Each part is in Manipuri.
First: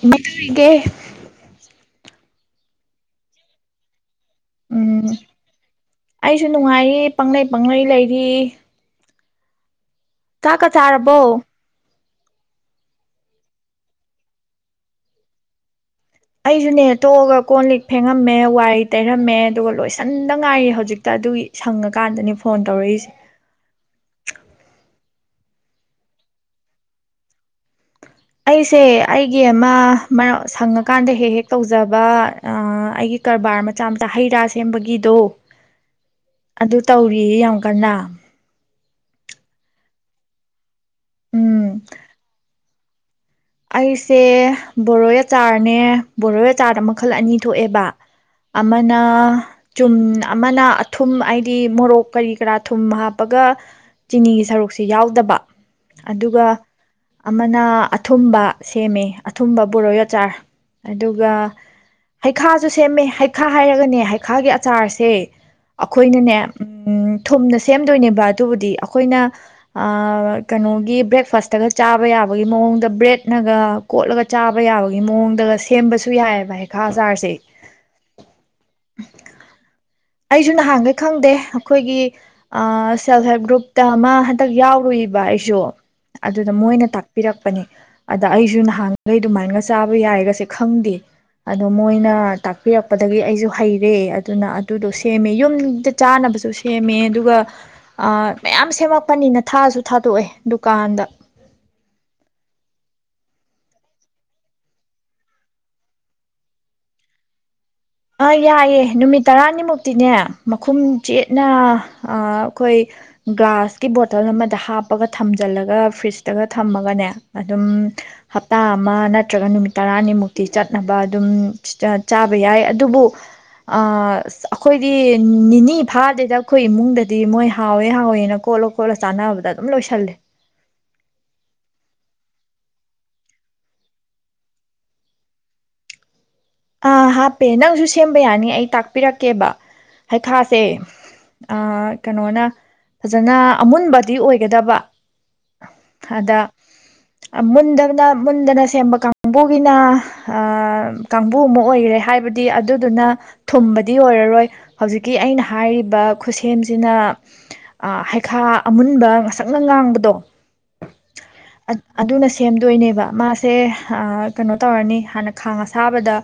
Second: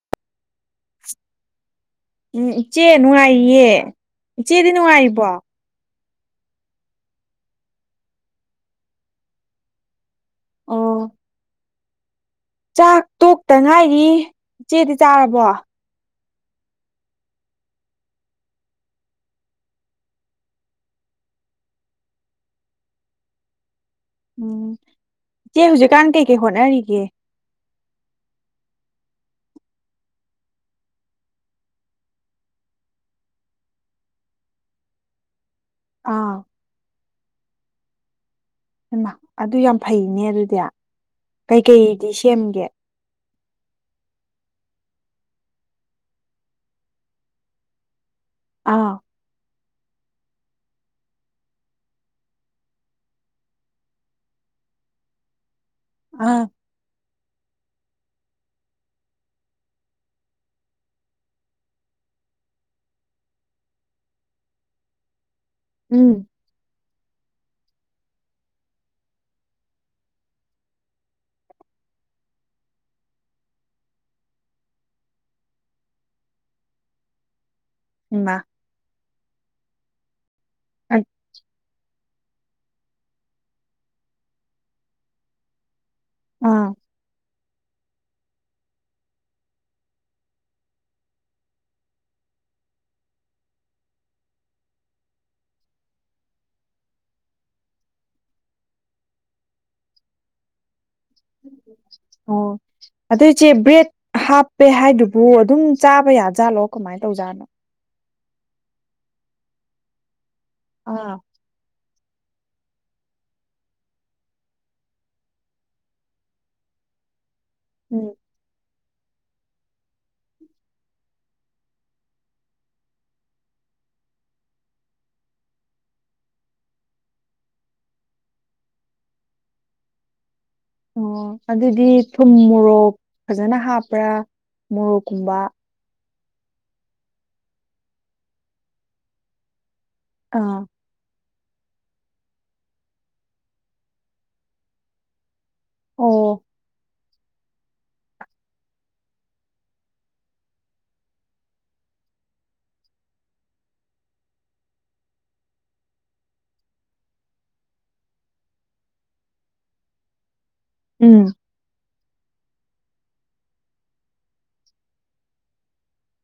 [inaudible] ꯍꯥꯏꯒꯦ ꯎꯝ ꯏꯆꯦ ꯅꯨꯡꯉꯥꯏꯌꯦ ꯏ ꯎꯝ ꯎꯆꯦꯗꯤꯅꯅꯨꯡꯉꯥꯏꯔꯤꯕꯣ ꯑꯩꯁꯨ ꯅꯨꯡꯉꯥꯏꯔꯤ ꯄꯪꯂꯩ ꯄꯪꯪꯂꯩ ꯂꯩꯔꯤ ꯀꯥ ꯀꯥ ꯑꯣ ꯆꯥꯔꯔꯕꯣ ꯆꯥꯛ ꯇꯣꯛꯇ ꯉꯥꯏꯔꯤ ꯏꯆꯦꯗꯤ ꯆꯥꯔꯕꯣ ꯑꯩꯁꯨꯅꯦ ꯇꯣꯛꯑꯒ ꯀꯣꯟ ꯂꯤꯛ ꯐꯦꯡꯉꯝꯃꯦ ꯋꯥꯔꯤ ꯇꯩꯔꯝꯃꯦ ꯑꯗꯨꯒ ꯂꯣꯏꯁꯟꯗ ꯉꯥꯏꯔꯤ ꯍꯧꯖꯤꯛꯇ ꯑꯗꯨꯒꯤ ꯁꯪꯉꯀꯥꯟꯗꯅꯤ ꯐꯣꯟ ꯇꯧꯔꯛꯏꯁꯦ ꯎꯝ ꯏꯆꯦ ꯍꯧꯖꯤꯛꯀꯥꯟ ꯀꯩꯀꯩ ꯍꯣꯠꯅꯔꯤꯒꯦ ꯑꯩꯁꯦ ꯑꯩꯒꯤ ꯑꯃ ꯃꯔꯛ ꯁꯪꯉꯀꯥꯟꯗ ꯍꯦꯛ ꯍꯦꯛ ꯇꯧꯖꯕ ꯑꯩꯒꯤ ꯀꯔꯕꯥꯔ ꯃꯆꯥ ꯃꯆꯥ ꯍꯩ ꯔꯥ ꯁꯦꯝꯕꯒꯤꯗꯣ ꯑꯥ ꯑꯗꯨ ꯇꯧꯔꯤ ꯌꯥꯝ ꯀꯅ ꯃ ꯑꯗꯨ ꯌꯥꯝ ꯐꯩꯅꯦ ꯑꯗꯨꯗꯤ ꯎꯝ ꯀꯩꯀꯩꯗꯤ ꯁꯦꯝꯒꯦ ꯑꯩꯁꯦ ꯕꯣꯔꯣ ꯑꯆꯥꯔꯅꯦ ꯕꯣꯔꯣ ꯑꯆꯥꯔꯗ ꯃꯈꯜ ꯑꯅꯤ ꯊꯣꯛꯑꯦꯕ ꯑꯃꯅ ꯑꯥ ꯆꯨꯝ ꯑꯃꯅ ꯑꯊꯨꯝ ꯍꯥꯏꯗꯤ ꯃꯣꯔꯣꯛ ꯀꯔꯤ ꯀꯔꯥ ꯊꯨꯝ ꯍꯥꯞꯄꯒ ꯆꯤꯅꯤꯒꯤ ꯁꯔꯨꯛꯁꯦ ꯌꯥꯎꯗꯕ ꯑꯥ ꯑꯗꯨꯒ ꯑꯃꯅ ꯑꯊꯨꯝꯕ ꯁꯦꯝꯃꯦ ꯑꯊꯨꯝꯕ ꯕꯣꯔꯣꯏ ꯑꯆꯥꯔ ꯑꯗꯨꯒ ꯍꯩꯈꯥꯁꯨ ꯁꯦꯝꯃꯦ ꯍꯩꯈꯥ ꯍꯥꯏꯔꯒꯅꯦ ꯍꯩꯈꯥꯒꯤ ꯑꯆꯥꯔꯁꯦ ꯎꯝ ꯑꯩꯈꯣꯏꯅꯅꯦ ꯎꯝ ꯊꯨꯝꯅ ꯁꯦꯝꯗꯣꯏꯅꯦꯕ ꯑꯗꯨꯕꯨꯗꯤ ꯑꯩꯈꯣꯏꯅ ꯀꯩꯅꯣꯒꯤ ꯕ꯭ꯔꯦꯛꯐꯥꯁꯇꯒ ꯆꯥꯕ ꯌꯥꯕꯒꯤ ꯃꯑꯣꯡꯗ ꯕ꯭ꯔꯦꯠꯅꯒ ꯀꯣꯠꯂꯒ ꯆꯥꯕ ꯌꯥꯕꯒꯤ ꯃꯑꯣꯡꯗꯒ ꯁꯦꯝꯕꯁꯨ ꯌꯥꯏꯑꯕ ꯍꯩꯈꯥ ꯆꯥꯔꯁꯦ ꯏꯃꯥ ꯑꯩꯁꯨ ꯅꯍꯥꯟꯈꯩ ꯈꯪꯗꯦ ꯑꯩꯈꯣꯏꯒꯤ ꯁꯦꯜꯞ ꯍꯦꯜꯞ ꯒ꯭ꯔꯨꯞꯇ ꯑꯃ ꯍꯟꯇꯛ ꯌꯥꯎꯔꯨꯏꯕ ꯑꯩꯁꯨ ꯑꯗꯨꯗ ꯃꯣꯏꯅ ꯇꯥꯛꯄꯤꯔꯛꯄ ꯑꯅꯤ ꯑꯗ ꯑꯩꯁꯨ ꯅꯍꯥꯟꯈꯩ ꯑꯗꯨꯃꯥꯏꯒ ꯆꯥꯕ ꯌꯥꯔꯒꯁꯦ ꯈꯪꯗꯦ ꯑꯗꯣ ꯃꯣꯏꯅ ꯇꯥꯛꯄꯤꯔꯛꯄꯗꯒꯤ ꯑꯩꯁꯨ ꯍꯩꯔꯦ ꯑꯗꯨꯅ ꯑꯗꯨꯗꯣ ꯁꯦꯝꯃꯦ ꯌꯨꯝꯗ ꯆꯥꯅꯕꯁꯨ ꯁꯦꯝꯃꯦ ꯑꯗꯨꯒ ꯃꯌꯥꯝ ꯁꯦꯝꯃꯛꯄꯅꯤꯅ ꯊꯥꯁꯨ ꯊꯥꯗꯣꯛꯑꯦ ꯗꯨꯀꯥꯟꯗ ꯑꯣ ꯑꯗꯨꯏ ꯏꯆꯦ ꯕ꯭ꯔꯦꯗ ꯍꯥꯞꯄꯦ ꯍꯥꯏꯗꯨꯕꯨ ꯑꯗꯨꯝ ꯆꯥꯕ ꯌꯥꯖꯥꯠꯂꯣ ꯀꯃꯥꯏꯅ ꯇꯧꯖꯥꯠꯅꯣ ꯑꯥ ꯌꯥꯏꯑꯦ ꯅꯨꯃꯤꯠ ꯇꯔꯥꯅꯤꯃꯨꯛꯇꯤꯅꯦ ꯃꯈꯨꯝ ꯑꯥ ꯆꯦꯠꯅ ꯑꯩꯈꯣꯏ ꯒ꯭ꯂꯥꯁꯀꯤ ꯕꯣꯇꯜ ꯑꯃꯗ ꯍꯥꯞꯄꯒ ꯊꯝꯖꯤꯜꯂꯒ ꯐ꯭ꯔꯤꯖꯇꯒ ꯊꯝꯃꯒꯅꯦ ꯑꯗꯨꯝ ꯎꯝ ꯍꯞꯇꯥ ꯑꯃ ꯅꯠꯇ꯭ꯔꯒ ꯅꯨꯃꯤꯠ ꯇꯔꯥꯅꯤꯃꯨꯛꯇꯤ ꯆꯠꯅꯕ ꯑꯗꯨꯝ ꯆꯥꯕ ꯌꯥꯏ ꯑꯗꯨꯕꯨ ꯑꯩꯈꯣꯏꯗꯤ ꯅꯤꯅꯤ ꯐꯥꯗꯦꯗ ꯑꯩꯈꯣꯏ ꯏꯃꯨꯡꯗꯗꯤ ꯃꯣꯏ ꯍꯥꯎꯋꯦ ꯍꯥꯎꯋꯦꯅ ꯀꯣꯠꯂꯣ ꯈꯣꯠꯂꯣ ꯆꯥꯟꯅꯕꯗ ꯑꯗꯨꯝ ꯂꯣꯏꯁꯜꯂꯦ ꯑꯣ ꯑꯗꯨꯗꯤ ꯊꯨꯝ ꯃꯣꯔꯣꯛ ꯐꯖꯅ ꯍꯥꯞꯄ꯭ꯔꯥ ꯃꯣꯔꯣꯛꯀꯨꯝꯕ ꯑꯥ ꯍꯥꯞꯄꯦ ꯅꯪꯁꯨ ꯁꯦꯝꯕ ꯌꯥꯅꯤ ꯑꯩ ꯇꯥꯛꯄꯤꯔꯛꯀꯦꯕ ꯍꯩꯈꯥꯁꯦ ꯑꯥ ꯀꯩꯅꯣꯅ ꯐꯖꯅ ꯑꯃꯨꯟꯕꯗꯤ ꯑꯣꯏꯒꯗꯕ ꯑꯗ ꯑꯣ ꯃꯨꯟꯗꯅ ꯃꯨꯟꯗꯅ ꯁꯦꯝꯕ ꯀꯥꯡꯕꯨꯒꯤꯅ ꯀꯥꯡꯕꯨ ꯑꯃ ꯑꯣꯏꯈꯔꯦ ꯍꯥꯏꯕꯗꯤ ꯑꯗꯨꯗꯨꯅ ꯊꯨꯝꯕꯗꯤ ꯑꯣꯏꯔꯔꯣꯏ ꯍꯧꯖꯤꯛꯀꯤ ꯑꯩꯅ ꯍꯥꯏꯔꯤꯕ ꯈꯨꯠꯁꯦꯝꯁꯤꯅ ꯍꯩꯈꯥ ꯑꯃꯨꯟꯕ ꯉꯁꯛꯅ ꯉꯥꯡꯕꯗꯣ ꯎꯝ ꯑꯗꯨꯅꯥ ꯁꯦꯝꯗꯣꯏꯅꯦꯕ ꯃꯥꯁꯦ ꯀꯩꯅꯣ ꯇꯧꯔꯅꯤ ꯃꯥꯁꯦ ꯍꯥꯟꯅ ꯈꯥꯡ ꯑꯁꯥ ꯊꯥꯕꯗ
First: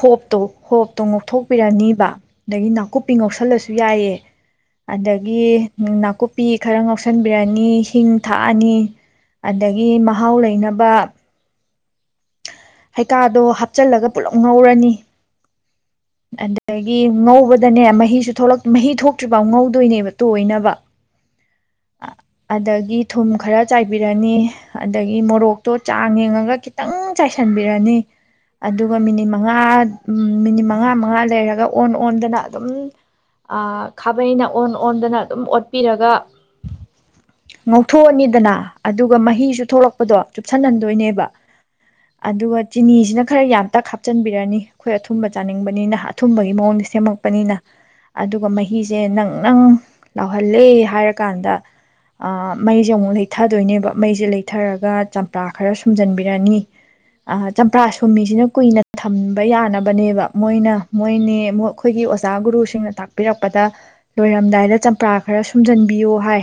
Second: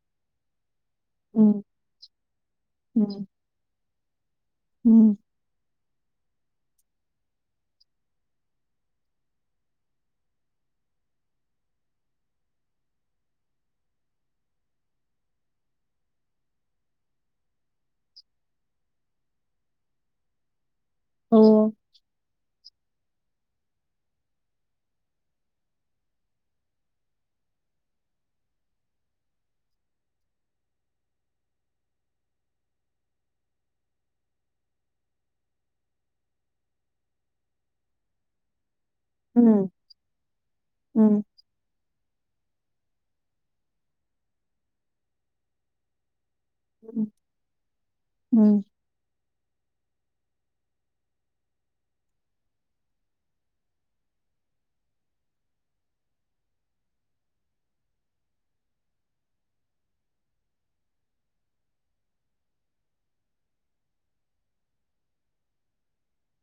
ꯍꯣꯞꯇꯣ ꯍꯣꯞ ꯇꯣ ꯎꯝ ꯉꯧꯊꯣꯛꯄꯤꯔꯅꯤꯕ ꯑꯗꯒꯤ ꯎꯝ ꯅꯥꯀꯨꯞꯄꯤ ꯉꯧꯁꯜꯂꯁꯨ ꯌꯥꯏꯌꯦ ꯎꯝ ꯑꯗꯒꯤ ꯅꯥꯀꯨꯞꯄꯤ ꯈꯔ ꯉꯧꯁꯟꯕꯤꯔꯅꯤ ꯍꯤꯡ ꯊꯥꯛꯑꯅꯤ ꯑꯗꯒꯤ ꯃꯍꯥꯎ ꯂꯩꯅꯕ ꯍꯩꯀꯥꯗꯣ ꯍꯥꯞꯆꯜꯂꯒ ꯄꯨꯂꯞ ꯉꯧꯔꯅꯤ ꯑꯗꯒꯤ ꯉꯧꯕꯗꯅꯦ ꯃꯍꯤꯁꯨ ꯃꯍꯤ ꯊꯣꯛꯇ꯭ꯔꯤꯐꯥꯎ ꯉꯧꯗꯣꯏꯅꯦꯕ ꯇꯣꯏꯅꯕ ꯑꯣ ꯑꯗꯒꯤ ꯊꯨꯝ ꯈꯔ ꯆꯥꯏꯕꯤꯔꯅꯤ ꯑꯗꯒꯤ ꯃꯣꯔꯣꯛꯇꯣ ꯆꯥꯡ ꯌꯦꯡꯉꯒ ꯈꯤꯇꯪ ꯆꯥꯏꯁꯤꯟꯕꯤꯔꯅꯤ ꯑꯗꯨꯒ ꯃꯤꯅꯤꯠ ꯃꯉꯥ ꯃꯤꯅꯤꯠ ꯃꯉꯥ ꯃꯉꯥ ꯂꯩꯔꯒ ꯑꯣꯟ ꯑꯣꯟꯗꯅ ꯑꯗꯨꯝ ꯈꯥꯕꯩꯅ ꯑꯣꯟ ꯑꯣꯟꯗꯅ ꯑꯗꯨꯝ ꯑꯣꯠꯄꯤꯔꯒ ꯉꯧꯊꯣꯛꯑꯅꯤꯗꯅ ꯑꯗꯨꯒ ꯃꯍꯤꯁꯨ ꯎꯝ ꯊꯂꯛꯄꯗꯣ ꯎꯝ ꯆꯨꯞꯁꯤꯟꯍꯟꯗꯣꯏꯅꯦꯕ ꯑꯗꯨꯒ ꯆꯤꯅꯤꯁꯤꯅ ꯈꯔ ꯌꯥꯝꯇꯛ ꯍꯥꯞꯆꯤꯟꯕꯤꯔꯅꯤ ꯑꯩꯈꯣꯏ ꯑꯊꯨꯝꯕ ꯆꯥꯅꯤꯡꯕꯅꯤꯅꯍ ꯑꯊꯨꯝꯕꯒꯤ ꯃꯑꯣꯡꯗ ꯁꯦꯝꯃꯛꯄꯅꯤꯅ ꯑꯗꯨꯒ ꯎꯝ ꯃꯍꯤꯁꯦ ꯅꯪ ꯅꯪ ꯂꯥꯎꯍꯜꯂꯦ ꯍꯥꯏꯔꯀꯥꯟꯗ ꯃꯩꯁꯦ ꯑꯃꯨꯛ ꯂꯩꯊꯗꯣꯏꯅꯦꯕ ꯃꯩꯁꯦ ꯂꯩꯊꯔꯒ ꯆꯝꯄ꯭ꯔꯥ ꯈꯔ ꯁꯨꯝꯖꯟꯕꯤꯔꯅꯤ ꯆꯝꯄ꯭ꯔꯥ ꯁꯨꯝꯃꯤꯁꯤꯅ ꯀꯨꯏꯅ ꯊꯝꯕ ꯌꯥꯅꯕꯅꯦꯕ ꯃꯣꯏꯅ ꯃꯣꯏꯅꯦ ꯑꯩꯈꯣꯏꯒꯤ ꯑꯣꯖꯥ ꯒꯨꯔꯨꯁꯤꯡꯅ ꯇꯥꯛꯄꯤꯔꯛꯄꯗ ꯂꯣꯏꯔꯝꯗꯥꯏꯗ ꯆꯝꯄ꯭ꯔꯥ ꯈꯔ ꯁꯨꯝꯖꯤꯟꯕꯤꯌꯣ ꯍꯥꯏ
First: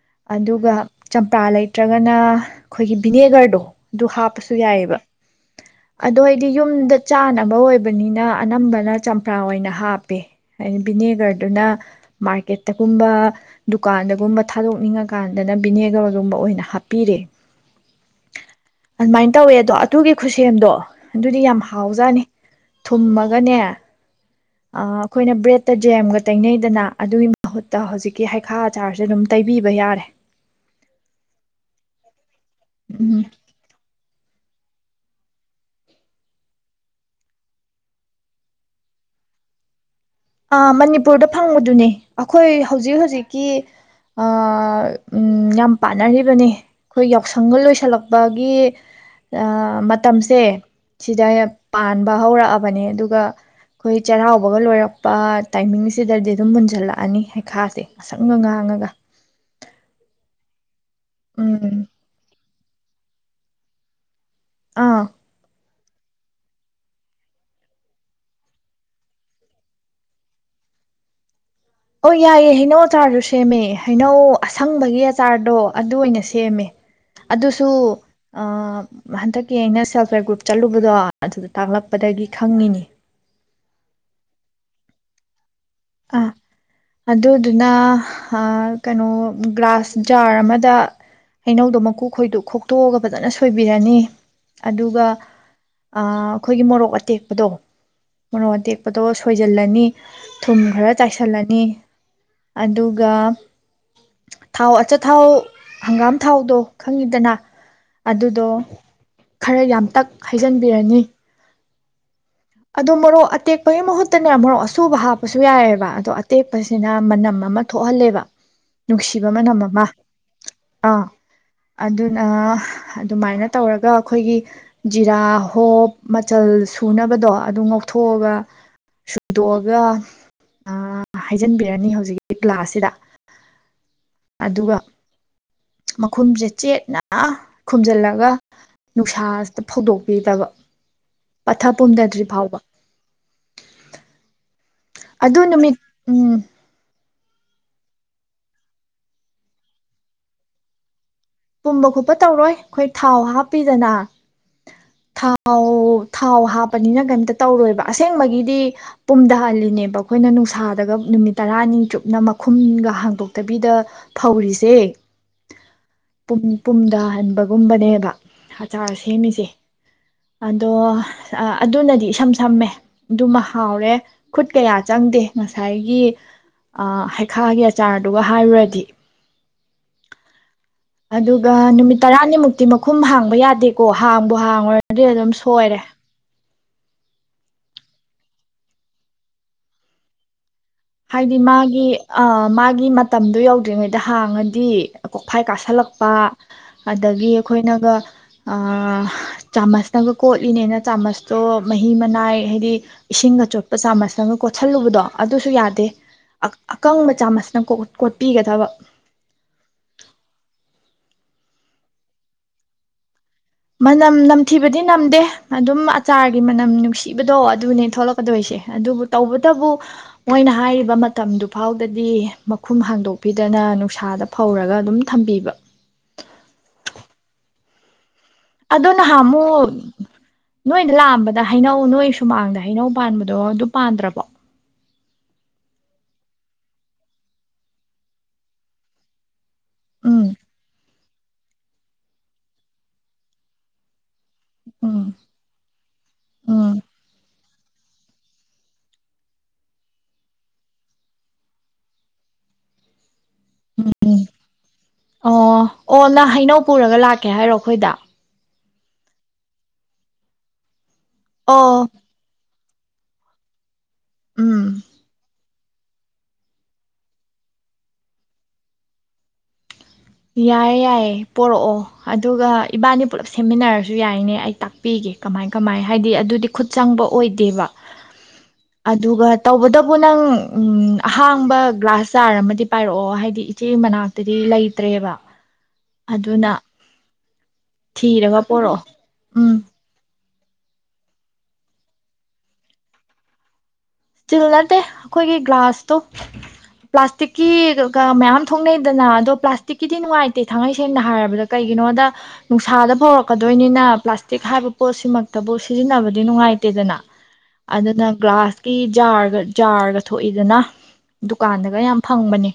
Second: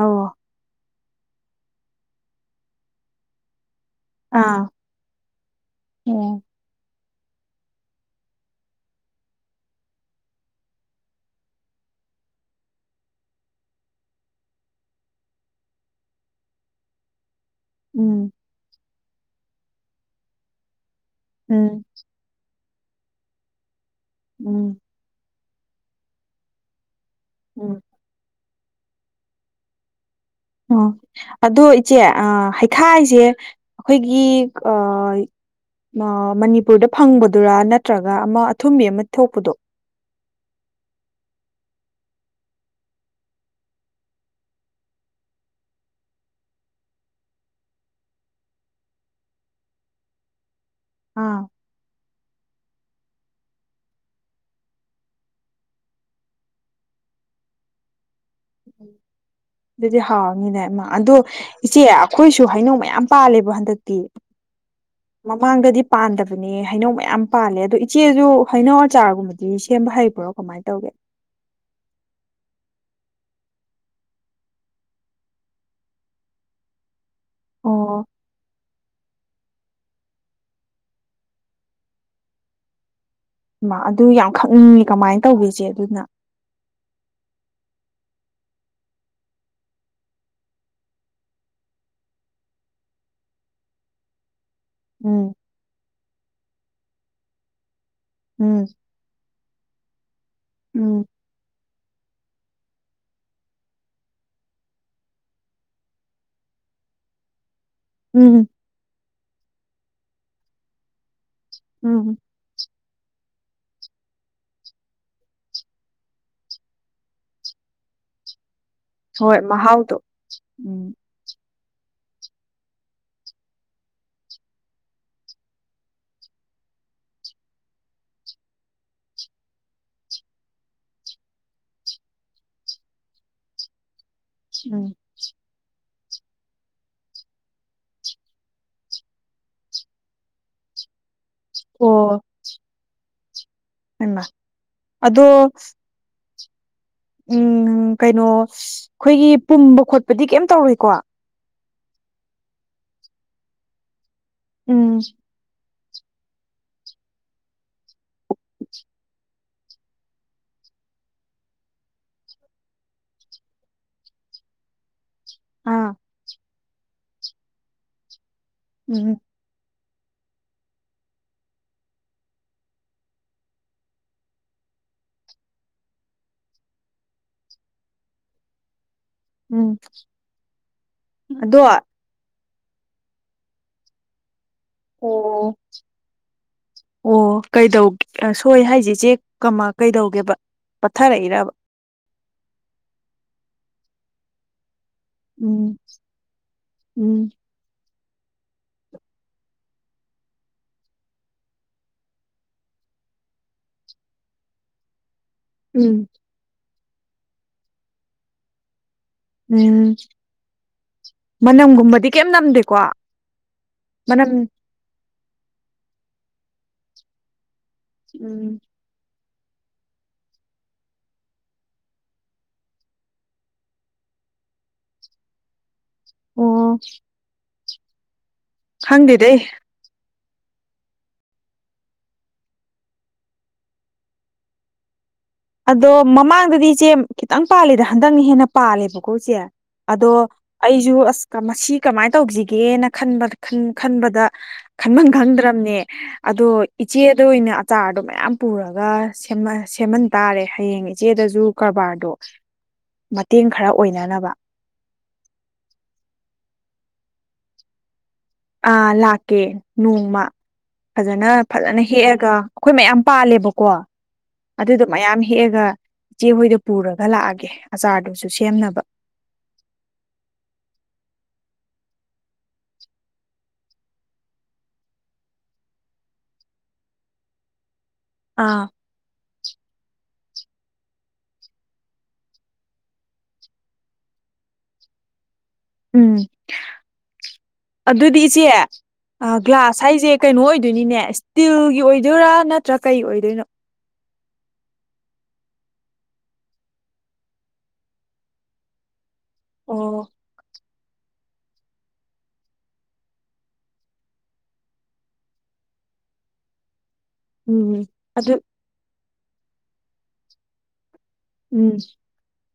ꯑꯧ ꯑꯗꯨꯒ ꯆꯝꯄ꯭ꯔꯥ ꯂꯩ ꯅꯠꯇ꯭ꯔꯒꯅ ꯑꯩꯈꯣꯏꯒꯤ ꯕꯤꯅꯦꯒꯔꯗꯣ ꯑꯗꯨ ꯍꯥꯞꯄꯁꯨ ꯑꯥ ꯌꯥꯏꯑꯕ ꯑꯣ ꯍꯥꯏꯗꯤ ꯌꯨꯝꯗ ꯆꯥꯅꯕ ꯑꯣꯏꯕ ꯑꯣꯏꯕꯅꯤꯅ ꯑꯅꯝꯕꯅ ꯆꯝꯄ꯭ꯔꯥ ꯑꯣꯏꯅ ꯍꯥꯞꯄꯦ ꯍꯥꯏꯗꯤ ꯚꯤꯅꯦꯒꯔꯗꯨꯅ ꯃꯥꯔꯀꯦꯠꯇꯒꯨꯝꯕ ꯗꯨꯀꯥꯟꯗꯒꯨꯝꯕ ꯊꯥꯗꯣꯛꯅꯤꯡꯉꯀꯥꯟꯗꯅ ꯚꯅꯦꯒꯔꯒꯨꯝꯕ ꯑꯣꯏꯅ ꯍꯥꯞꯄꯤꯔꯦ ꯎꯝ ꯑꯗꯨꯃꯥꯏꯅ ꯇꯧꯋꯦ ꯑꯗꯣ ꯑꯗꯨꯒꯤ ꯈꯨꯠꯁꯦꯝꯗꯣ ꯑꯗꯨꯗꯤ ꯌꯥꯝ ꯎꯝ ꯍꯥꯎꯖꯥꯅꯤ ꯊꯨꯝꯃꯒꯅꯦ ꯎꯝ ꯑꯩꯈꯣꯏꯅ ꯕ꯭ꯔꯦꯗꯠꯇ ꯖꯦꯝꯒ ꯇꯩꯅꯩꯅꯩꯗꯅ ꯑꯗꯨꯒꯤ ꯃꯍꯨꯠꯇ ꯎꯝ ꯍꯧꯖꯤꯛꯀꯤ ꯍꯥꯏ ꯥ ꯆꯥꯔꯁꯨꯦ ꯑꯗꯨꯝ ꯇꯩꯕꯤꯕ ꯌꯥꯔꯦ ꯑꯣ ꯑꯗꯨ ꯏꯆꯦ ꯑ ꯍꯩꯈꯥꯁꯦ ꯎꯝ ꯑꯩꯈꯣꯏꯒꯤ ꯃꯅꯤꯄꯨꯔꯗ ꯐꯪꯕꯗꯨꯔꯥ ꯅꯠꯇ꯭ꯔꯒ ꯑꯃ ꯑꯊꯨꯝꯕꯤ ꯑꯃ ꯊꯣꯛꯄꯗꯣ ꯃꯅꯤꯄꯨꯔꯗ ꯐꯪꯕꯗꯨꯅꯤ ꯑꯩꯈꯣꯏ ꯍꯧꯖꯤꯛ ꯍꯧꯖꯤꯛꯀꯤ ꯌꯥꯝ ꯄꯥꯅꯔꯤꯕꯅꯤ ꯑꯩꯈꯣꯏ ꯌꯥꯎꯁꯪꯒ ꯂꯣꯏꯁꯜꯂꯛꯄꯒꯤ ꯃꯇꯝꯁꯦ ꯁꯤꯗ ꯑꯥ ꯄꯥꯟꯕ ꯍꯧꯔꯛꯑꯕꯅꯦ ꯑꯗꯨ ꯑꯗꯨꯒ ꯑꯩꯈꯣꯏ ꯆꯩꯍꯥꯎꯕꯒ ꯂꯣꯏꯔꯛ ꯇꯥꯏꯃꯤꯡꯁꯤꯗꯗꯤ ꯑꯗꯨꯝ ꯃꯨꯟꯖꯜꯂꯛꯑꯅꯤ ꯍꯩꯈꯥꯁꯦ ꯉꯁꯪ ꯉ ꯉꯥꯡꯉꯒ ꯑꯗꯨꯗꯤ ꯍꯥꯎꯔꯅꯤꯅꯦ ꯃꯥ ꯑꯗꯣ ꯎꯝ ꯏꯆꯦ ꯑꯩꯈꯣꯏ ꯁꯨ ꯍꯩꯅꯧ ꯃꯌꯥꯝ ꯄꯥꯜꯂꯦꯕ ꯍꯟꯗꯛꯇꯤ ꯑꯥ ꯃꯃꯥꯡꯒꯗꯤ ꯄꯥꯟꯗꯕꯅꯦ ꯍꯩꯅꯧ ꯃꯌꯥꯝ ꯄꯥꯜꯂꯦ ꯑꯗꯨꯗꯣ ꯏꯆꯦꯁꯨ ꯍꯩꯅꯧ ꯑꯆꯥꯔꯒꯨꯝꯕꯗꯤ ꯁꯦꯝꯕ ꯍꯩꯕ꯭ꯔꯣ ꯀꯃꯥꯏꯅ ꯇꯧꯒꯦ ꯑꯣ ꯌꯥꯏꯌꯦ ꯍꯩꯅꯧ ꯑꯆꯥꯔꯁꯨ ꯁꯦꯝꯃꯦ ꯍꯩꯅꯧ ꯑꯁꯪꯕꯒꯤ ꯑꯆꯥꯔꯗꯣ ꯑꯗꯨ ꯑꯣꯏꯅ ꯁꯦꯝꯃꯦ ꯑꯗꯨꯁꯨ ꯑꯣ ꯍꯟꯗꯛ ꯀ ꯑꯩꯅ ꯁꯦꯜꯞ ꯍꯦꯜꯞ ꯒ꯭ꯔꯨꯞ ꯆꯠꯂꯨꯕꯗꯣ ꯑꯗꯨꯗ ꯇꯥꯛꯂꯛꯄꯗꯒꯤ ꯈꯪꯉꯤꯅꯤ ꯑꯗꯨ ꯌꯥꯝ ꯈꯪꯅꯤꯡꯉꯤ ꯀꯃꯥꯏꯅ ꯇꯧꯒꯁꯦ ꯑ ꯑꯗꯨꯗꯨꯅ ꯀꯩꯅꯣ ꯒ꯭ꯂꯥꯁ ꯖꯥꯔ ꯑꯃꯗ ꯍꯩꯅꯧꯗꯣ ꯃꯀꯨꯈꯣꯏꯗꯣ ꯈꯣꯛꯇꯣꯛꯑꯒ ꯐꯖꯅ ꯁꯣꯏꯕꯤꯔꯅꯤ ꯑꯗꯨꯒ ꯎꯝ ꯑꯩꯈꯣꯏꯒꯤ ꯃꯣꯔꯣꯛ ꯑꯇꯦꯛꯄꯗꯣ ꯃꫭꯔꫭꯛ ꯎꯝ ꯑꯇꯦꯄꯗꯥ ꯁꯣꯏ ꯂꯅꯤ ꯊꯨꯝ ꯈꯔ ꯎꯝ ꯆꯥꯏꯁꯤꯜꯂꯅꯤ ꯑꯗꯨꯒ ꯊꯥꯎ ꯑꯆꯥꯊꯥꯎ ꯍꯪꯒꯥꯝ ꯊꯥꯎꯗꯣ ꯈꯪꯉꯤꯗꯅ ꯎꯝ ꯑꯗꯨꯗꯣ ꯈꯔ ꯌꯥꯝ ꯇꯛ ꯍꯩꯖꯤꯟꯕꯤꯔꯅꯤ ꯎꯝ ꯑꯗꯣ ꯃꯣꯔꯣꯛ ꯑꯇꯦꯛꯄꯒꯤ ꯃꯍꯨꯠꯇꯅꯦ ꯃꯣꯔꯣꯛ ꯑꯁꯨꯕ ꯍꯥꯞꯄꯁꯨ ꯌꯥꯏꯑꯕ ꯑꯗꯣ ꯑꯇꯦꯛꯄꯁꯤꯅ ꯃꯅꯝ ꯑꯃ ꯊꯣꯛꯍꯜꯂꯦꯕ ꯅꯨꯡꯁꯤꯕ ꯍꯣꯏ ꯃꯅꯝ ꯑꯃ ꯃꯍꯥꯎꯗꯣ ꯎꯝ ꯑꯥ ꯑꯗꯨꯅ ꯑꯗꯨꯃꯥꯏꯅ ꯇꯧꯔꯒ ꯑꯩꯈꯣꯏꯒꯤ ꯖꯤꯔꯥ ꯍꯣꯞ ꯃꯆꯜ ꯁꯨꯅꯕꯗꯣ ꯑꯗꯨ ꯉꯧꯊꯣꯛꯑꯒ ꯁꯨꯗꯣꯛꯑꯒ ꯍꯥꯏꯖꯤꯟꯕꯤꯔꯅꯤ ꯍꯧꯖꯤꯛꯀꯤ ꯀ꯭ꯂꯥꯁꯁꯤꯗ ꯎꯝ ꯃꯈꯨꯝꯁꯦ ꯆꯦꯠꯅ ꯈꯨꯝꯖꯤꯜꯂꯒ ꯅꯨꯡꯁꯥꯇ ꯐꯧꯗꯣꯛꯄꯤꯗꯕ ꯄꯠꯊ ꯑꯣ [inaudible] ꯏꯃ ꯑꯗꯨ ꯅꯨꯃꯤꯠ ꯎꯝ ꯎꯝ ꯀꯩꯅꯣ ꯑꯩꯈꯣꯏꯒꯤ ꯄꯨꯝꯕ ꯈꯣꯠꯄꯗꯤ ꯀꯩꯝ ꯇꯧꯔꯦꯀꯣ ꯄꯨꯝꯕ ꯈꯣꯠꯄ ꯇꯧꯔꯣꯏ ꯑꯩꯈꯣꯏ ꯊꯥꯎ ꯍꯥꯞꯄꯤꯗꯅ ꯎꯝ ꯊꯥꯎ ꯊꯥꯎ ꯍꯥꯞꯄꯅꯤꯅ ꯀꯩꯇ ꯇꯧꯔꯣꯏꯕ ꯑꯁꯦꯡꯕꯒꯤꯗꯤ ꯄꯨꯝꯊꯍꯜꯂꯤꯅꯦꯕ ꯑꯩꯈꯣꯏꯅ ꯅꯨꯡꯁꯥꯗꯒ ꯅꯨꯃꯤꯠ ꯇꯔꯥꯅꯤ ꯆꯨꯞꯅ ꯃꯈꯨꯝꯒ ꯍꯥꯡꯗꯣꯛꯇꯕꯤꯗ ꯐꯧꯔꯤꯁꯦ [inaudible] ꯑꯥ ꯄꯨꯝꯗ ꯍꯟꯕꯒꯨꯝꯕꯅꯦꯕ ꯑꯆꯥꯔ ꯎꯝ ꯁꯦꯝꯃꯤꯁꯦ ꯑꯗꯣ ꯑꯗꯨꯅꯗꯤ ꯏꯁꯝ ꯁꯝꯃꯦ ꯑꯗꯨꯃ ꯍꯥꯎꯔꯦ ꯈꯨꯠ ꯀꯌꯥ ꯆꯪꯗꯦ ꯉꯁꯥꯏꯒꯤ ꯍꯩꯈꯥꯒꯤ ꯑꯆꯥꯔꯗꯨꯒ ꯍꯥꯏꯔꯨꯔꯗꯤ ꯎꯝ ꯑꯗꯨꯒ ꯑꯗꯣ ꯅꯨꯃꯤꯠ ꯇꯔꯥꯅꯤꯃꯨꯛꯇ [unintelligible] ꯃꯈꯨꯝ ꯍꯥꯡꯕ ꯌꯥꯗꯦꯀꯣ ꯍꯥꯡꯕ ꯍꯥꯡꯉꯨꯔꯗꯤ ꯑꯗꯨꯝ ꯑꯣ ꯁꯣꯏꯔꯦ ꯑꯣ ꯀꯩꯗꯧꯒꯦ ꯁꯣꯏ ꯍꯥꯏꯁꯦ ꯏꯆꯦ ꯀꯥꯃꯥ ꯀꯩꯗꯧꯒꯦꯕ ꯍꯥꯏꯗꯤ ꯄꯠꯊꯔꯛꯏꯔꯕ ꯃꯥꯒꯤ ꯃꯥꯒꯤ ꯃꯇꯝꯗꯣ ꯌꯧꯗ꯭ꯔꯤꯉꯩꯗ ꯍꯥꯡꯉꯗꯤ ꯀꯣꯛꯐꯥꯏ ꯎꯝ ꯀꯥꯁꯜꯂꯛꯄ ꯑꯗꯒꯤ ꯎꯝ ꯑꯩꯈꯣꯏꯅꯒ ꯆꯥꯃꯁꯇꯪꯒ ꯀꯣꯠꯂꯤꯅꯦꯅ ꯆꯥꯃꯁꯇꯣ ꯃꯍꯤ ꯃꯅꯥꯏ ꯍꯥꯏꯗꯤ ꯏꯁꯤꯡꯒ ꯆꯣꯠꯄ ꯆꯥꯃꯁꯇꯪꯒ ꯀꯣꯠꯁꯜꯂꯨꯕꯗꯣ ꯑꯗꯨꯁꯨ ꯌꯥ ꯎꯝ ꯑ ꯑꯀꯪꯕ ꯆꯥꯃꯁꯅ ꯀꯣꯠꯄꯤꯒꯗꯕ ꯎꯝ ꯃꯅꯝꯒꯨꯝꯕꯗꯤ ꯀꯩꯝ ꯅꯝꯗꯦꯀꯣ ꯃꯅꯝ ꯅꯝꯊꯤꯕꯗꯤ ꯅꯝꯗꯦ ꯑꯗꯨꯝ ꯑꯆꯥꯔꯒꯤ ꯃꯅꯝ ꯅꯨꯡꯁꯤꯕꯗꯣ ꯑꯗꯨꯅꯦ ꯊꯣꯛꯂꯛꯀꯗꯣꯏꯁꯦ ꯎꯝ ꯑꯗꯨꯕꯨ ꯇꯧꯕꯇꯕꯨ ꯃꯣꯏꯅ ꯍꯥꯏꯔꯤꯕ ꯃꯇꯝꯗꯨ ꯐꯥꯎꯗꯗꯤ ꯃꯈꯨꯝ ꯍꯥꯡꯗꯣꯛꯄꯤꯗꯅ ꯅꯨꯡꯁꯥꯗ ꯐꯧꯔꯒ ꯑꯗꯨꯝ ꯊꯝꯕꯤꯕ ꯑꯣ ꯑꯗꯨ ꯈꯪꯗꯦꯗ ꯑꯩ ꯅꯍꯃꯨ ꯅꯣꯏꯗ ꯂꯥꯛꯑꯝꯕꯗ ꯍꯩꯅꯧ ꯅꯣꯏ ꯁꯨꯃꯥꯡꯗ ꯍꯩꯅꯧ ꯄꯥꯟꯕꯗꯣ ꯑꯗꯨ ꯄꯥꯟꯗ꯭ꯔꯕꯣ ꯑꯗꯣ ꯃꯃꯥꯡꯗꯗꯤ ꯏꯆꯦ ꯈꯤꯇꯪ ꯄꯥꯜꯂꯤꯦꯗ ꯍꯟꯗꯛ ꯍꯦꯟꯅ ꯄꯥꯜꯂꯦꯕꯀꯣ ꯏꯆꯦ ꯑꯗꯣ ꯎꯝ ꯑꯩꯁꯨ ꯑꯁ ꯃꯁꯤ ꯀꯃꯥꯏꯅ ꯇꯧꯁꯤꯒꯦꯅ ꯈꯕ ꯈꯟꯕꯗ ꯈꯟꯃ ꯎꯝ ꯈꯟꯗ꯭ꯔꯕꯅꯦ ꯑꯗꯣ ꯎꯝ ꯏꯆꯦꯗ ꯑꯣꯏꯅ ꯑꯆꯥꯔ ꯑ ꯃꯌꯥꯝ ꯄꯨꯔꯒ ꯁꯦꯝꯃꯟ ꯇꯥꯔꯦ ꯍꯌꯦꯡ ꯏꯆꯦꯗꯁꯨ ꯀꯔꯕꯥꯔꯗꯣ ꯃꯇꯦꯡ ꯈꯔ ꯎꯝꯝ ꯑꯣꯏꯅꯅꯕ ꯑꯣ ꯑꯣ ꯅ ꯍꯥꯏꯩꯅꯧ ꯄꯨꯔꯒ ꯂꯥꯛꯀꯦ ꯍꯥꯏꯔꯣ ꯑꯩꯈꯣꯏꯗ ꯑꯥ ꯂꯥꯛꯀꯦ ꯅꯣꯡꯃ ꯐꯖꯅ ꯑꯣ ꯐꯖꯅ ꯍꯦꯛꯑꯒ ꯑꯩꯈꯣꯏ ꯃꯌꯥꯝ ꯄꯥꯜꯂꯦꯕꯀꯣ ꯎꯝ ꯑꯗꯨꯗꯣ ꯃꯌꯥꯝ ꯍꯦꯛꯑꯒ ꯏꯆꯦꯍꯣꯏꯗ ꯄꯨꯔꯒ ꯂꯥꯛꯑꯒꯦ ꯑꯆꯥꯔꯗꯨꯁꯨ ꯁꯦꯝꯅꯕ ꯌꯥꯏꯌꯦ ꯌꯥꯏꯌꯦꯦ ꯄꯣꯔꯛꯑꯣ ꯑꯗꯨꯒ ꯏꯕꯥꯅꯤ ꯄꯨꯜꯂꯞ ꯁꯦꯝꯃꯤꯟꯅꯔꯁꯨ ꯌꯥꯏꯅꯦ ꯑꯩ ꯇꯥꯛꯄꯤꯒꯦ ꯀꯃꯥꯏ ꯀꯃꯥꯏ ꯍꯥꯏꯗꯤ ꯑꯗꯨꯗꯤ ꯈꯨꯠ ꯆꯪꯕ ꯑꯣꯏꯗꯦꯕ ꯑꯥ ꯑꯗꯨꯒ ꯇꯧꯕꯇꯕꯨ ꯅꯪ ꯎꯝ ꯑꯍꯥꯡꯕ ꯒ꯭ꯂꯥꯁ ꯆꯥꯔ ꯑꯃꯗꯤ ꯄꯥꯏꯔꯛꯑꯣ ꯍꯥꯏꯗꯤ ꯏꯆꯦ ꯃꯅꯥꯛꯇꯗꯤ ꯂꯩ ꯠꯇꯦꯕ ꯎꯝ ꯑꯗꯨꯗꯤ ꯊꯤꯔꯒ ꯏꯆꯦ ꯄꯣꯔꯛꯑꯣ ꯎꯝ ꯒ꯭ꯂꯥꯁ ꯍꯥꯏꯁꯦ ꯀꯩꯅꯣ ꯑꯣꯏꯗꯣꯏꯅꯤꯅꯦ ꯏꯁꯇꯤꯜꯒꯤ ꯑꯣꯏꯗꯣꯏꯔꯥ ꯅꯠꯇ꯭ꯔꯥ ꯀꯩ ꯑꯣꯏꯗꯣꯏꯅꯣ ꯁꯇꯤꯜ ꯅꯠꯇꯦ ꯑꯩꯈꯣꯏꯒꯤ ꯒ꯭ꯂꯥꯁꯇꯣ ꯄ꯭ꯂꯥꯁꯇꯤꯛꯀꯤ ꯃꯌꯥꯝ ꯊꯣꯛꯅꯩꯗꯅ ꯑꯗꯣ ꯄ꯭ꯂꯥꯁꯇꯤꯛꯀꯤꯗꯤ ꯑꯣ ꯅꯨꯡꯉꯥꯏꯇꯦ ꯊꯥꯡꯩ ꯁꯦꯡꯅ ꯍꯥꯏꯔꯕꯗ ꯀꯩꯒꯤꯅꯣꯗ ꯅꯨꯡꯁꯥꯗ ꯐꯥꯎꯔꯛꯀꯗꯣꯏꯅꯤꯅ ꯄ꯭ꯂꯥꯁꯇꯤꯛ ꯍꯥꯏꯕ ꯄꯣꯠꯁꯤꯃꯛꯇꯕꯨ ꯁꯤꯖꯤꯟꯅꯕꯗꯤ ꯅꯨꯡꯉꯥꯏꯇꯦꯗꯅ ꯎꯝ ꯑꯗꯨꯅ ꯑꯗꯨ ꯒ꯭ꯂꯥꯁ ꯔꯒ ꯖꯥꯔꯒ ꯊꯣꯛꯏꯗꯅ ꯎꯝ ꯗꯨꯀꯥꯟꯗꯒ ꯌꯥꯝ ꯐꯪꯕꯅꯦ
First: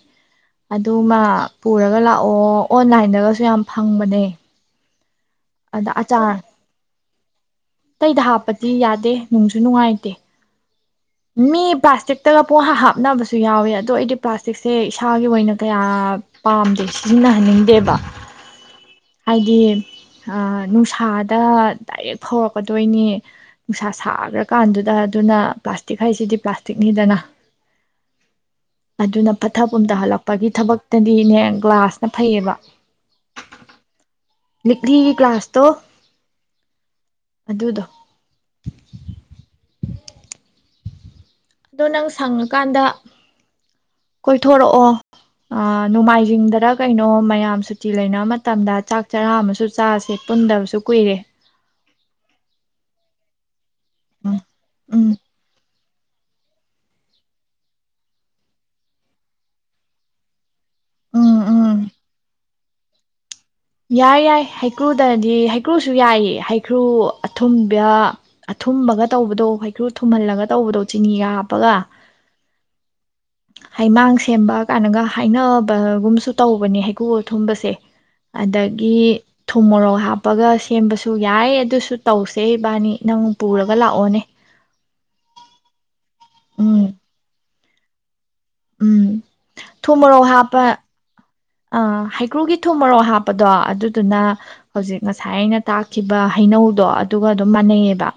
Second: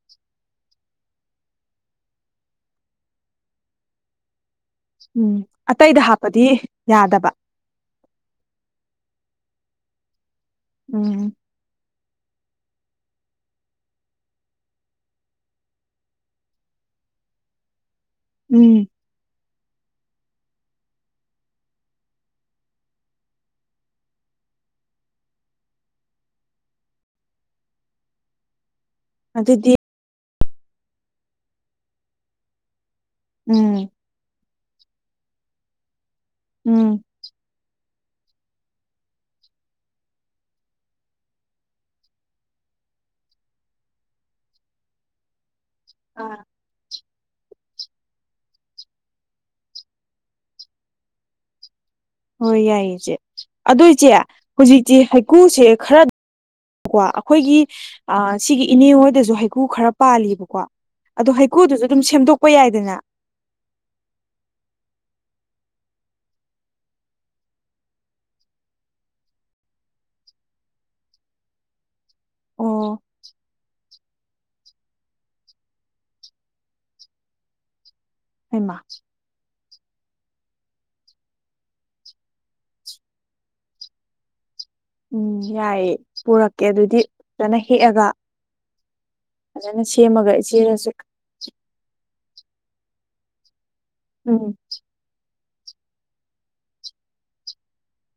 ꯑꯗꯨ ꯃꯥ ꯄꯨꯔꯒ ꯂꯥꯛꯑꯣ ꯑꯣꯟꯂꯥꯏꯟꯗꯒꯁꯨ ꯌꯥꯝ ꯐꯪꯕꯅꯦ ꯎꯝ ꯑꯗ ꯑꯇꯩꯗ ꯑꯆꯥꯔ ꯍꯥꯞꯄꯗꯤ ꯌꯥꯗꯕ ꯇꯇꯩꯗ ꯍꯥꯞꯄꯗꯤ ꯌꯥꯗꯦ ꯅꯨꯡꯁꯨ ꯅꯨꯡꯉꯥꯏꯇꯦ ꯎꯝ ꯃꯤ ꯄꯥꯁ ꯄꯥꯁꯇꯤꯛꯇꯒ ꯄꯨꯡ ꯍꯥ ꯍꯥꯞꯅꯕꯁꯨ ꯌꯥꯎꯋꯦ ꯑꯗꯣ ꯑꯩꯗꯤ ꯄ꯭ꯂꯥꯁꯇꯤꯛꯁꯦ ꯏꯁꯥꯒꯤ ꯑꯣꯏꯅ ꯀꯌꯥ ꯄꯥꯝꯗꯦ ꯁꯤꯖꯤꯟꯅꯍꯟꯅꯤꯡꯗꯦꯕ ꯎꯝ ꯍꯥꯏꯗꯤ ꯅꯨꯡꯁꯥꯗ ꯗꯥꯏꯔꯦꯛ ꯐꯧꯔꯛꯀꯗꯣꯏꯅꯤ ꯅꯨꯡꯁꯥ ꯁꯥꯈ꯭ꯔꯀꯥꯟꯗꯨꯗ ꯑꯗꯨꯅ ꯄ꯭ꯂꯥꯁꯇꯤꯛ ꯍꯥꯏꯁꯤꯗꯤ ꯄ꯭ꯂꯥꯁꯇꯤꯛꯅꯤꯗꯅ ꯑꯗꯨꯅ ꯄꯠꯊ ꯑꯗꯨꯗꯤ ꯄꯨꯝꯊ ꯍꯜꯂꯛꯄ ꯒꯤ ꯊꯕꯛꯇꯗꯤꯅꯦ ꯒ꯭ꯂꯥꯁꯅ ꯐꯩꯌꯦꯕ ꯎꯝ ꯂꯤꯛꯂꯤ ꯒꯂꯥꯁꯇꯣ ꯎꯝ ꯑꯗꯨꯗꯣ ꯑꯗꯣ ꯅꯪ ꯁꯪꯉꯀꯥꯟꯗ ꯀꯣꯏꯊꯣꯔꯛꯑꯣ ꯑ ꯑꯥ ꯅꯣꯡꯃꯥꯏꯖꯤꯡꯗꯔ ꯀ ꯀꯩꯅꯣ ꯃꯌꯥꯝ ꯁꯨꯇꯤ ꯂꯩꯅꯕ ꯃꯇꯝꯗ ꯆꯥꯛ ꯆꯔꯥ ꯑꯃꯁꯨ ꯆꯥꯁꯦ ꯄꯨꯟꯗꯕꯁꯨ ꯀꯨꯏꯔꯦ ꯍꯣꯏ ꯌꯥꯏꯌꯦ ꯏꯆꯦ ꯑꯗꯨꯏꯆꯦ ꯎꯝ ꯍꯧꯖꯤꯛꯁꯦ ꯎꯝ ꯍꯩꯀꯨꯁꯦ ꯈꯔ ꯀꯣ ꯑꯩꯈꯣꯏꯒꯤ ꯁꯤꯒꯤ ꯏꯅꯦ ꯍꯣꯏꯗꯁꯨ ꯍꯩꯀꯨ ꯈꯔ ꯄꯥꯜꯂꯤꯕꯀꯣ ꯑꯗꯣ ꯎꯝ ꯎꯝ ꯍꯩꯀꯨꯗꯨꯁꯨ ꯑꯗꯨꯝ ꯁꯦꯝꯗꯣꯛ ꯄꯄ ꯌꯥꯏꯗꯅ ꯌꯥꯏ ꯌꯥꯏ ꯍꯩꯀ꯭ꯔꯨꯗꯗꯤ ꯍꯩꯀ꯭ꯔꯨꯁꯨ ꯌꯥꯏꯌꯦ ꯍꯩꯀ꯭ꯔꯨ ꯑꯊꯨꯝꯕ ꯑꯊꯨꯝꯕꯒ ꯇꯧꯕꯗꯣ ꯍꯩꯀ꯭ꯔꯨ ꯊꯨꯝꯍꯜꯂꯒ ꯇꯧꯕꯗꯣ ꯆꯤꯅꯤꯒ ꯍꯥꯞꯄꯒ ꯑꯣ ꯍꯩꯃꯥꯡꯁꯤ ꯁꯦꯝꯕ ꯀꯥꯏꯅꯒ ꯍꯥꯏꯅꯕꯒꯨꯝꯁꯨ ꯇꯧꯕꯅꯦ ꯍꯩꯀꯨ ꯑꯊꯨꯝꯕꯁꯦ ꯍꯩꯃ ꯑꯗꯒꯤ ꯊꯨꯝ ꯃꯣꯔꯣꯛ ꯍꯥꯞꯄꯒ ꯁꯦꯝꯕꯁꯨ ꯌꯥꯏ ꯑꯗꯨꯁꯨ ꯇꯧꯁꯦ ꯏꯕꯥꯅꯤ ꯅꯪ ꯄꯨꯔꯒ ꯂꯥꯛꯑꯣꯅꯦ ꯎꯝ ꯌꯥꯏꯌꯦꯦ ꯄꯨꯔꯛꯀꯦ ꯎꯝ ꯑꯗꯨꯗꯤ ꯆꯠꯅꯩ ꯍꯦꯛꯑꯒ ꯎꯝ ꯑꯗꯨꯅ ꯁꯦꯝꯃꯒ ꯆꯦꯔꯁꯨ ꯑ ꯍꯩꯀ꯭ꯔꯨꯒꯤ ꯊꯨꯝ ꯃꯔꯣꯛ ꯍꯥꯞꯄꯗꯣ ꯑꯗꯨ ꯑꯗꯨꯅ ꯎꯝ ꯍꯧꯖꯤꯛ ꯉꯁꯥꯏ ꯑꯩꯅ ꯇꯥꯛꯈꯤꯕ ꯍꯩꯅꯧꯗꯣ ꯑꯗꯨꯒ ꯑꯗꯨꯝ ꯃꯥꯟꯅꯩꯑꯕ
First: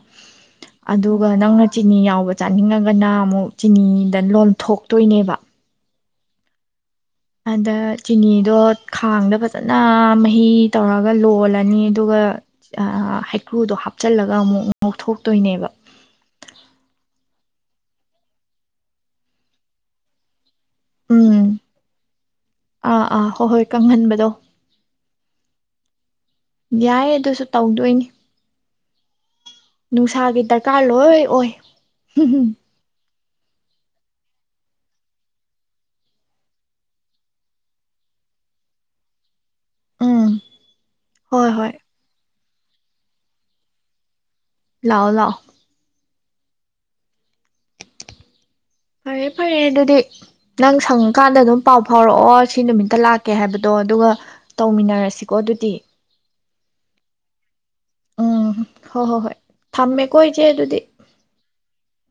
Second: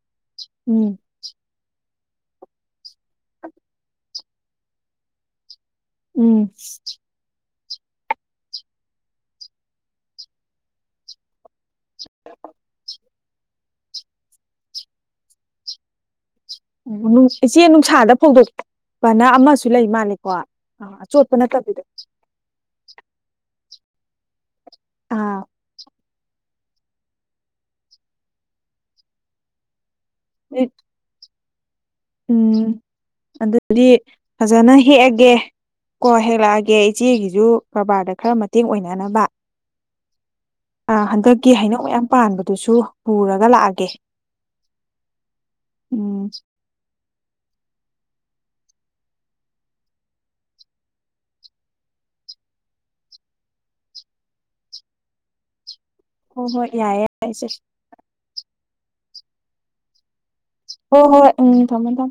ꯎꯝ ꯑꯗꯨꯒ ꯅꯪꯅ ꯆꯤꯅꯤ ꯌꯥꯎꯕ ꯆꯥꯅꯤꯡꯉꯒꯅ ꯑꯃꯨꯛ ꯆꯤꯅꯤꯗ ꯂꯣꯟꯊꯣꯛꯇꯣꯏꯅꯦꯕ ꯎꯝ ꯑꯗ ꯆꯤꯅꯤꯗꯣ ꯈꯥꯡꯗ ꯐꯖꯅ ꯃꯍꯤ ꯇꯧꯔꯒ ꯂꯣꯜꯂꯅꯤ ꯑꯗꯨꯒ ꯍꯩꯀ꯭ꯔꯨꯗꯣ ꯍꯥꯞꯆꯜꯂꯒ ꯑꯃꯨꯛ ꯉꯧꯊꯣꯛꯇꯣꯏꯅꯦꯕ ꯎꯝ ꯏꯆꯦ ꯅꯨꯡꯁꯥꯗ ꯐꯣꯡꯗꯣꯛꯄꯅ ꯑꯃꯁꯨ ꯂꯩ ꯃꯥꯜꯂꯦꯀꯣ ꯑꯥ ꯑꯆꯣꯠꯄ ꯎꯝ ꯅꯠꯇꯕꯤꯗ ꯑꯥ ꯑꯥ ꯍꯣꯏ ꯍꯣꯏ ꯀꯪꯍꯟꯕꯗꯣ꯫ ꯑꯥ꯫ ꯌꯥꯏ ꯑꯗꯨꯁꯨ ꯇꯧꯗꯣꯏꯅꯤ꯫ ꯅꯨꯡꯁꯥꯒꯤ ꯗꯔꯀꯥꯔ ꯂꯣꯏ ꯑꯣꯏ꯫ ꯎꯝ꯫ ꯑꯗꯨꯗꯤ ꯐꯖꯅ ꯍꯦꯛꯑꯒꯦ ꯀꯣ ꯍꯦꯛꯂꯛꯑꯒꯦ ꯏꯆꯦꯒꯤꯁꯨ ꯀꯔꯕꯥꯔꯗ ꯈꯔ ꯃꯇꯦꯡ ꯑꯣꯏꯅꯅꯕ ꯎꯝ ꯑꯥ ꯍꯣꯏ ꯍꯟꯗꯛꯀꯤ ꯍꯣꯏ ꯍꯩꯅꯧ ꯃꯌꯥꯝ ꯄꯥꯟꯕ ꯑꯗꯨꯁꯨ ꯄꯨꯔꯒ ꯂꯥꯛꯑꯒꯦ꯫ ꯂꯥꯛꯑꯣ ꯂꯥꯛꯑꯣ ꯎꯝ꯫ ꯐꯔꯦ ꯐꯔꯦ ꯑꯗꯨꯗꯤ ꯅꯪ ꯁꯪꯉꯀꯥꯟꯗ ꯑꯗꯨꯝ ꯄꯥꯎ ꯐꯥꯎꯔꯛꯑꯣ ꯁꯤ ꯅꯨꯃꯤꯠꯇ ꯂꯥꯛꯀꯦ ꯍꯥꯏꯕꯗꯣ ꯑꯗꯨꯒ ꯇꯧꯃꯤꯟꯅꯔꯁꯤꯀꯣ ꯑꯗꯨꯗꯤ꯫ ꯍꯣꯏ ꯍꯣꯏ ꯌꯥꯏꯌꯦ ꯌꯥꯢꯌꯦ ꯢꯆꯦ꯫ ꯎꯝ ꯍꯨꯝ ꯍꯣ ꯍꯣ ꯍꯣꯏ ꯊꯝꯃꯦ ꯀꯣ ꯍꯣꯢ ꯍꯣꯏ ꯎꯝ ꯊꯝꯃꯨ ꯊꯝꯃꯨ꯫